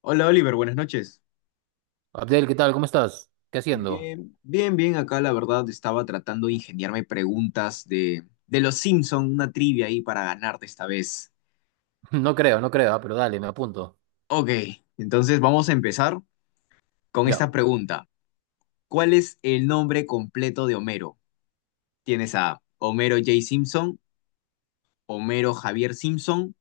Hola Oliver, buenas noches. Abdel, ¿qué tal? ¿Cómo estás? ¿Qué haciendo? Bien, bien, bien. Acá la verdad estaba tratando de ingeniarme preguntas de los Simpson, una trivia ahí para ganarte esta vez. No creo, no creo, ah, pero dale, me apunto. Ok, entonces vamos a empezar con Ya. esta pregunta. ¿Cuál es el nombre completo de Homero? ¿Tienes a Homero J. Simpson, Homero Javier Simpson,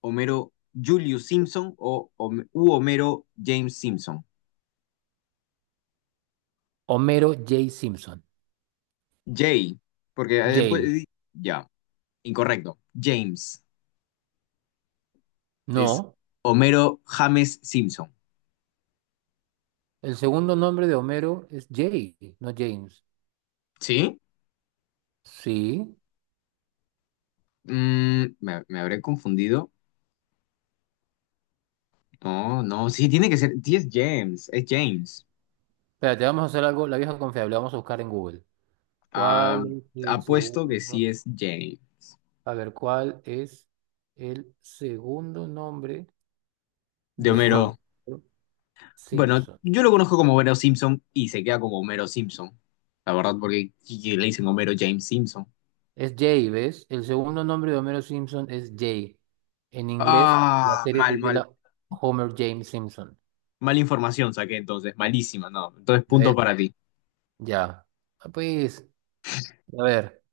Homero Julius Simpson o Hom- u Homero James Simpson? Homero J. Simpson. J, porque Jale. pues, ya, incorrecto. James. Es No. Homero James Simpson. El segundo nombre de Homero es Jay, no James. ¿Sí? Sí. Me habré confundido. No, no, sí, tiene que ser. Sí, es James, es James. Espérate, vamos a hacer algo, la vieja confiable, vamos a buscar en Google. Ah, ¿Cuál es el apuesto que segundo? sí es James. A ver, ¿cuál es el segundo nombre De de Homero. Homero Bueno, Simpson? yo lo conozco como Homero Simpson y se queda como Homero Simpson. La verdad, porque sí, sí, le dicen Homero James Simpson. Es Jay, ¿ves? El segundo nombre de Homero Simpson es Jay. En inglés, la Ah, serie mal, se mal. titula Homer James Simpson. Mal información saqué entonces, malísima, no. Entonces, ¿Ya punto ves? para ti. Ya. Ah, pues, a ver,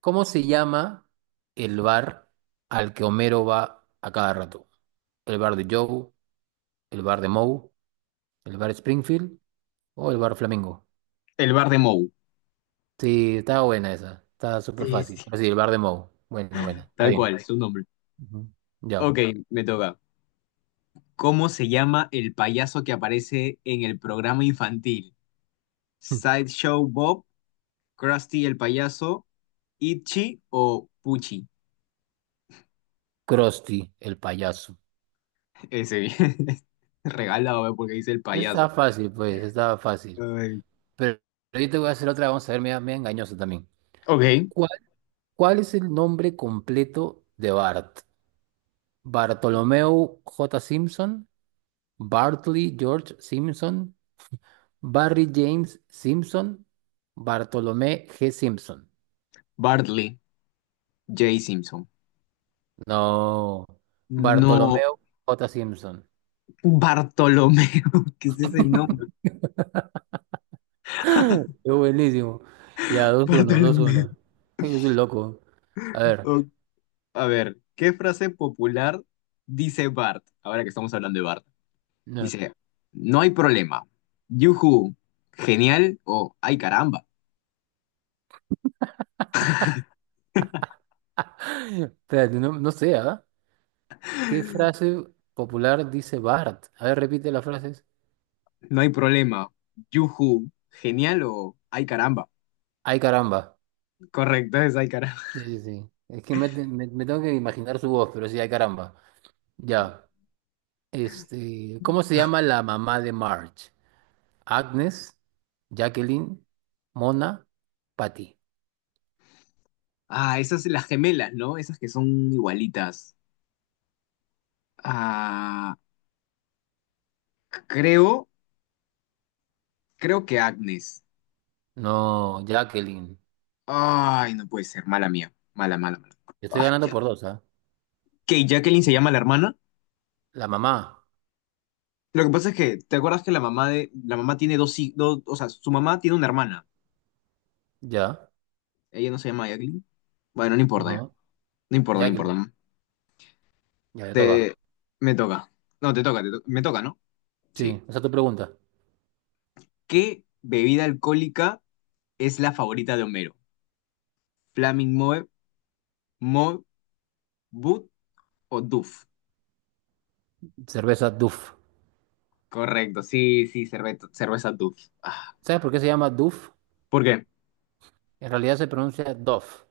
¿cómo se llama el bar al que Homero va a cada rato? ¿El bar de Joe? ¿El bar de Moe? ¿El bar Springfield? ¿O el bar Flamingo? El bar de Moe. Sí, está buena esa. Está súper Sí, fácil. sí. Pero sí, el bar de Moe. Buena, buena. Está Tal bien. cual, su nombre. Ujú. Ya. Ok, me toca. ¿Cómo se llama el payaso que aparece en el programa infantil? ¿Sideshow Bob, Krusty el payaso, Itchy o Pucci? Krusty, el payaso. Ese bien. Regalado, ¿eh? Porque dice el payaso. Está fácil, pues, está fácil. Ay. Pero ahorita te voy a hacer otra, vamos a ver, media, media engañosa también. Ok. ¿Cuál, cuál es el nombre completo de Bart? Bartolomeo J. Simpson, Bartley George Simpson, Barry James Simpson, Bartolomé G. Simpson. Bartley, Jay Simpson. No, No, Bartolomeo J. Simpson. Bartolomeo. ¿Qué es ese nombre? Es buenísimo. Ya, dos uno, dos Bartolomeo. uno. Es un loco. A ver. Ok, a ver, ¿qué frase popular dice Bart? Ahora que estamos hablando de Bart. No. Dice, no hay problema. Yuhu, genial o ay caramba. Espérate, no, no sé, ¿ah? ¿Qué frase popular dice Bart? A ver, repite las frases. No hay problema. Yuhu, genial o ay caramba. Ay, caramba. Correcto, es ay caramba. Sí, sí, sí. Es que me tengo que imaginar su voz, pero sí, ay, caramba. Ya. Este, ¿cómo se llama la mamá de Marge? Agnes, Jacqueline, Mona, Patty. Ah, esas las gemelas, ¿no? Esas que son igualitas. Ah, creo, creo que Agnes. No, Jacqueline. Ay, no puede ser, mala mía. Mala, mala, mala. Yo estoy Ay, ganando ya. por dos, ¿ah? ¿Que Jacqueline se llama la hermana? La mamá. Lo que pasa es que, ¿te acuerdas que la mamá de, la mamá tiene dos, dos, o sea, su mamá tiene una hermana. Ya. Ella no se llama Jacqueline. Bueno, no importa. No, No importa, no Jacqueline. importa. Ya le toca. Te, me toca. No, te toca, me toca, ¿no? Sí. Sí, esa es tu pregunta. ¿Qué bebida alcohólica es la favorita de Homero? ¿Flaming Moe, Moe, Boot o Duff? Cerveza Duff. Correcto, sí, sí, cerveza Duff. Ah, ¿Sabes por qué se llama Duff? ¿por qué? En realidad se pronuncia Duff.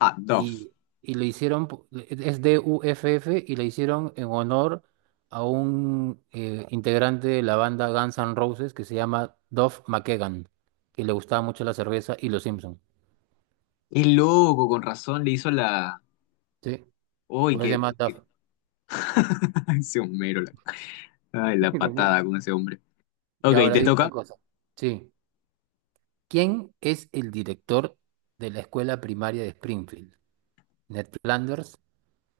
Ah, Duff. y, y le hicieron, es de UFF y le hicieron en honor a un integrante de la banda Guns N' Roses que se llama Duff McKagan, que le gustaba mucho la cerveza y los Simpsons. Es loco, con razón le hizo la... ¿Sí? Uy, Por eso se llama Duff. Ese Homero, la... Ay, la Lo muero. patada con ese hombre. Y Ok, ahora te dime una toca. cosa. Sí. ¿Quién es el director de la escuela primaria de Springfield? Ned Flanders,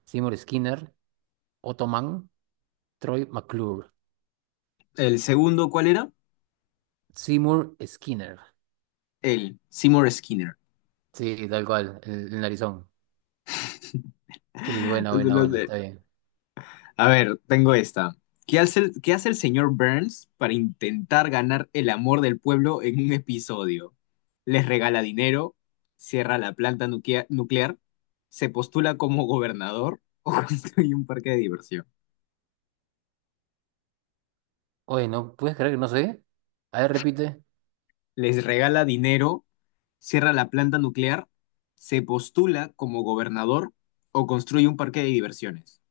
Seymour Skinner, Otto Mann, Troy McClure. El segundo, ¿cuál era? Seymour Skinner. El Seymour Skinner. Sí, tal cual, el narizón. Sí, bueno, bueno, bueno, está bien. A ver, tengo esta. Qué hace el señor Burns para intentar ganar el amor del pueblo en un episodio? ¿Les regala dinero? ¿Cierra la planta nuclear? ¿Se postula como gobernador o construye un parque de diversión? Oye, ¿no puedes creer que no sé? A ver, repite. ¿Les regala dinero? ¿Cierra la planta nuclear? ¿Se postula como gobernador o construye un parque de diversiones?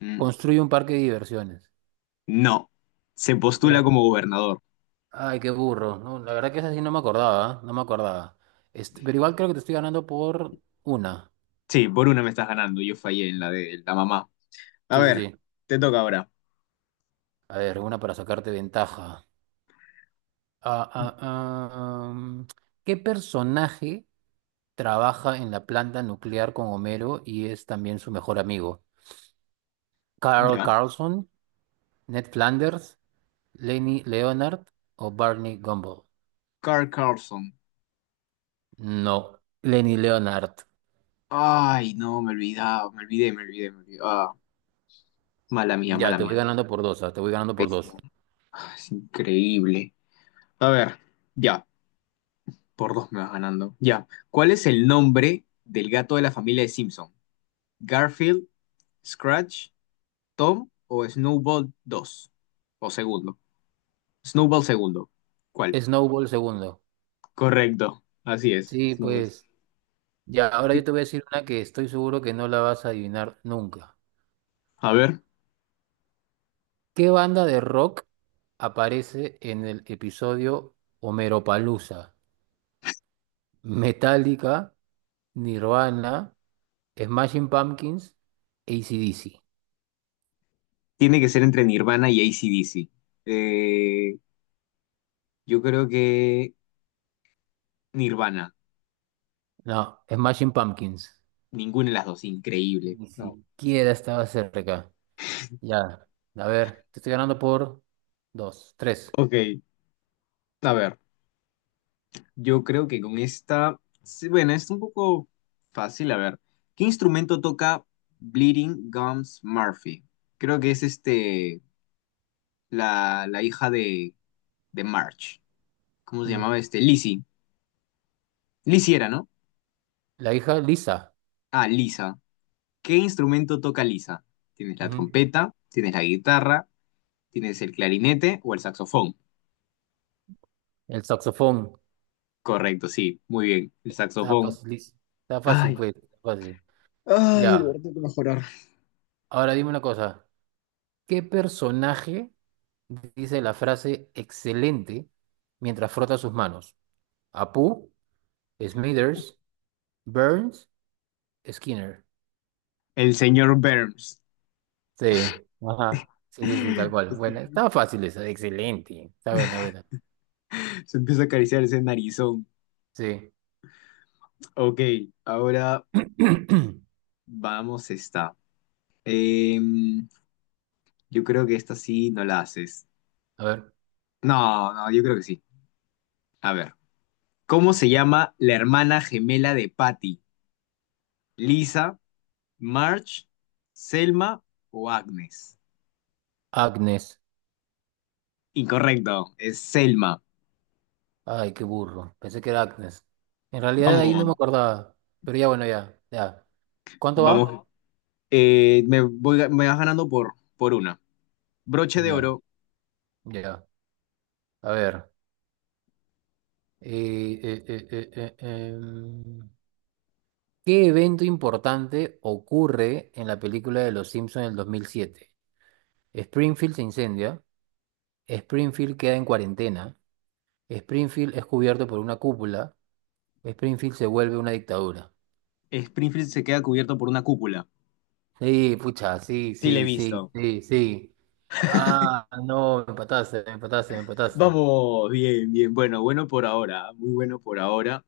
Mm, Construye un parque de diversiones. no, se postula Ya. como gobernador. Ay, qué burro. No, la verdad que esa sí no me acordaba, ¿ah? No me acordaba. Este, pero igual creo que te estoy ganando por una. Sí, por una me estás ganando. Yo fallé en la de la mamá. A Sí, sí, ver, sí. te toca ahora. A ver, una para sacarte ventaja. Ah, ah, ah, mm, ¿Qué personaje trabaja en la planta nuclear con Homero y es también su mejor amigo? ¿Carl Ya. Carlson, Ned Flanders, Lenny Leonard o Barney Gumble? Carl Carlson. No, Lenny Leonard. Ay, no, me olvidé. Ah, mala mía, Ya, mala te voy mía. ganando por dos, ah. Te voy ganando por dos. Pésimo. Ah, es increíble. A ver, ya. Por dos me vas ganando. Ya. ¿Cuál es el nombre del gato de la familia de Simpson? ¿Garfield, Scratch, Tom o Snowball dos. O segundo. Snowball segundo. ¿Cuál? Snowball segundo. Correcto. Así es. Sí, Snowball. pues. Ya, ahora yo Y- te voy a decir una que estoy seguro que no la vas a adivinar nunca. A ver. ¿Qué banda de rock aparece en el episodio Homeropalooza? Metallica, Nirvana, Smashing Pumpkins, AC/DC. Tiene que ser entre Nirvana y AC/DC. Eh, yo creo que Nirvana. No, Smashing Pumpkins. Ninguna de las dos. Increíble. Ni No. siquiera estaba cerca. Ya, a ver, te estoy ganando por dos, tres. Ok. A ver. Yo creo que con esta. Sí, bueno, es un poco fácil. A ver. ¿Qué instrumento toca Bleeding Gums Murphy? Creo que es este. La hija de Marge. ¿Cómo se Mm. llamaba este? Lizzie. Lizzie era, ¿no? La hija Lisa. Ah, Lisa. ¿Qué instrumento toca Lisa? Tienes la Ujú. trompeta, tienes la guitarra, tienes el clarinete o el saxofón. El saxofón. Correcto, sí, muy bien. El Está saxofón. fácil, está fácil, Ay, pues. Está fácil. ay, de Ya. verdad tengo que mejorar. Ahora dime una cosa. ¿Qué personaje dice la frase excelente mientras frota sus manos? ¿Apu, Smithers, Burns, Skinner? El señor Burns. Sí. Ajá. Sí, sí, sí, tal cual. Bueno, estaba fácil esa. Excelente. Está buena, buena. Se empieza a acariciar ese narizón. Sí. Ok, ahora vamos esta. Em, yo creo que esta sí no la haces. A ver. No, no, yo creo que sí. A ver, ¿cómo se llama la hermana gemela de Patty? ¿Lisa, Marge, Selma o Agnes? Agnes. Incorrecto, es Selma. Ay, qué burro. Pensé que era Agnes. En realidad ahí Vamos. no me acordaba. Pero ya, bueno, ya, ya. ¿Cuánto va? Vamos, me vas ganando por una. Broche de Ya, oro, ya. A ver. eh, eh, eh, eh, eh, em, ¿Qué evento importante ocurre en la película de Los Simpsons del 2007? Springfield se incendia. Springfield queda en cuarentena. Springfield es cubierto por una cúpula. Springfield se vuelve una dictadura. Springfield se queda cubierto por una cúpula. Sí, pucha, sí, Sí, le he sí, sí, visto. sí, sí. Ah, no, me empataste, me empataste, me empataste. Vamos, bien, bien. Bueno, bueno por ahora, muy bueno por ahora.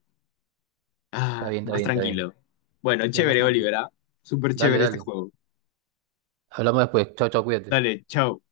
Está Ah, bien, está más bien, está bien. tranquilo. Bueno, Ya más chévere, tranquilo. Olivera. Súper Dale, chévere este dale. juego. Hablamos después. Chao, chao, cuídate. Dale, chao.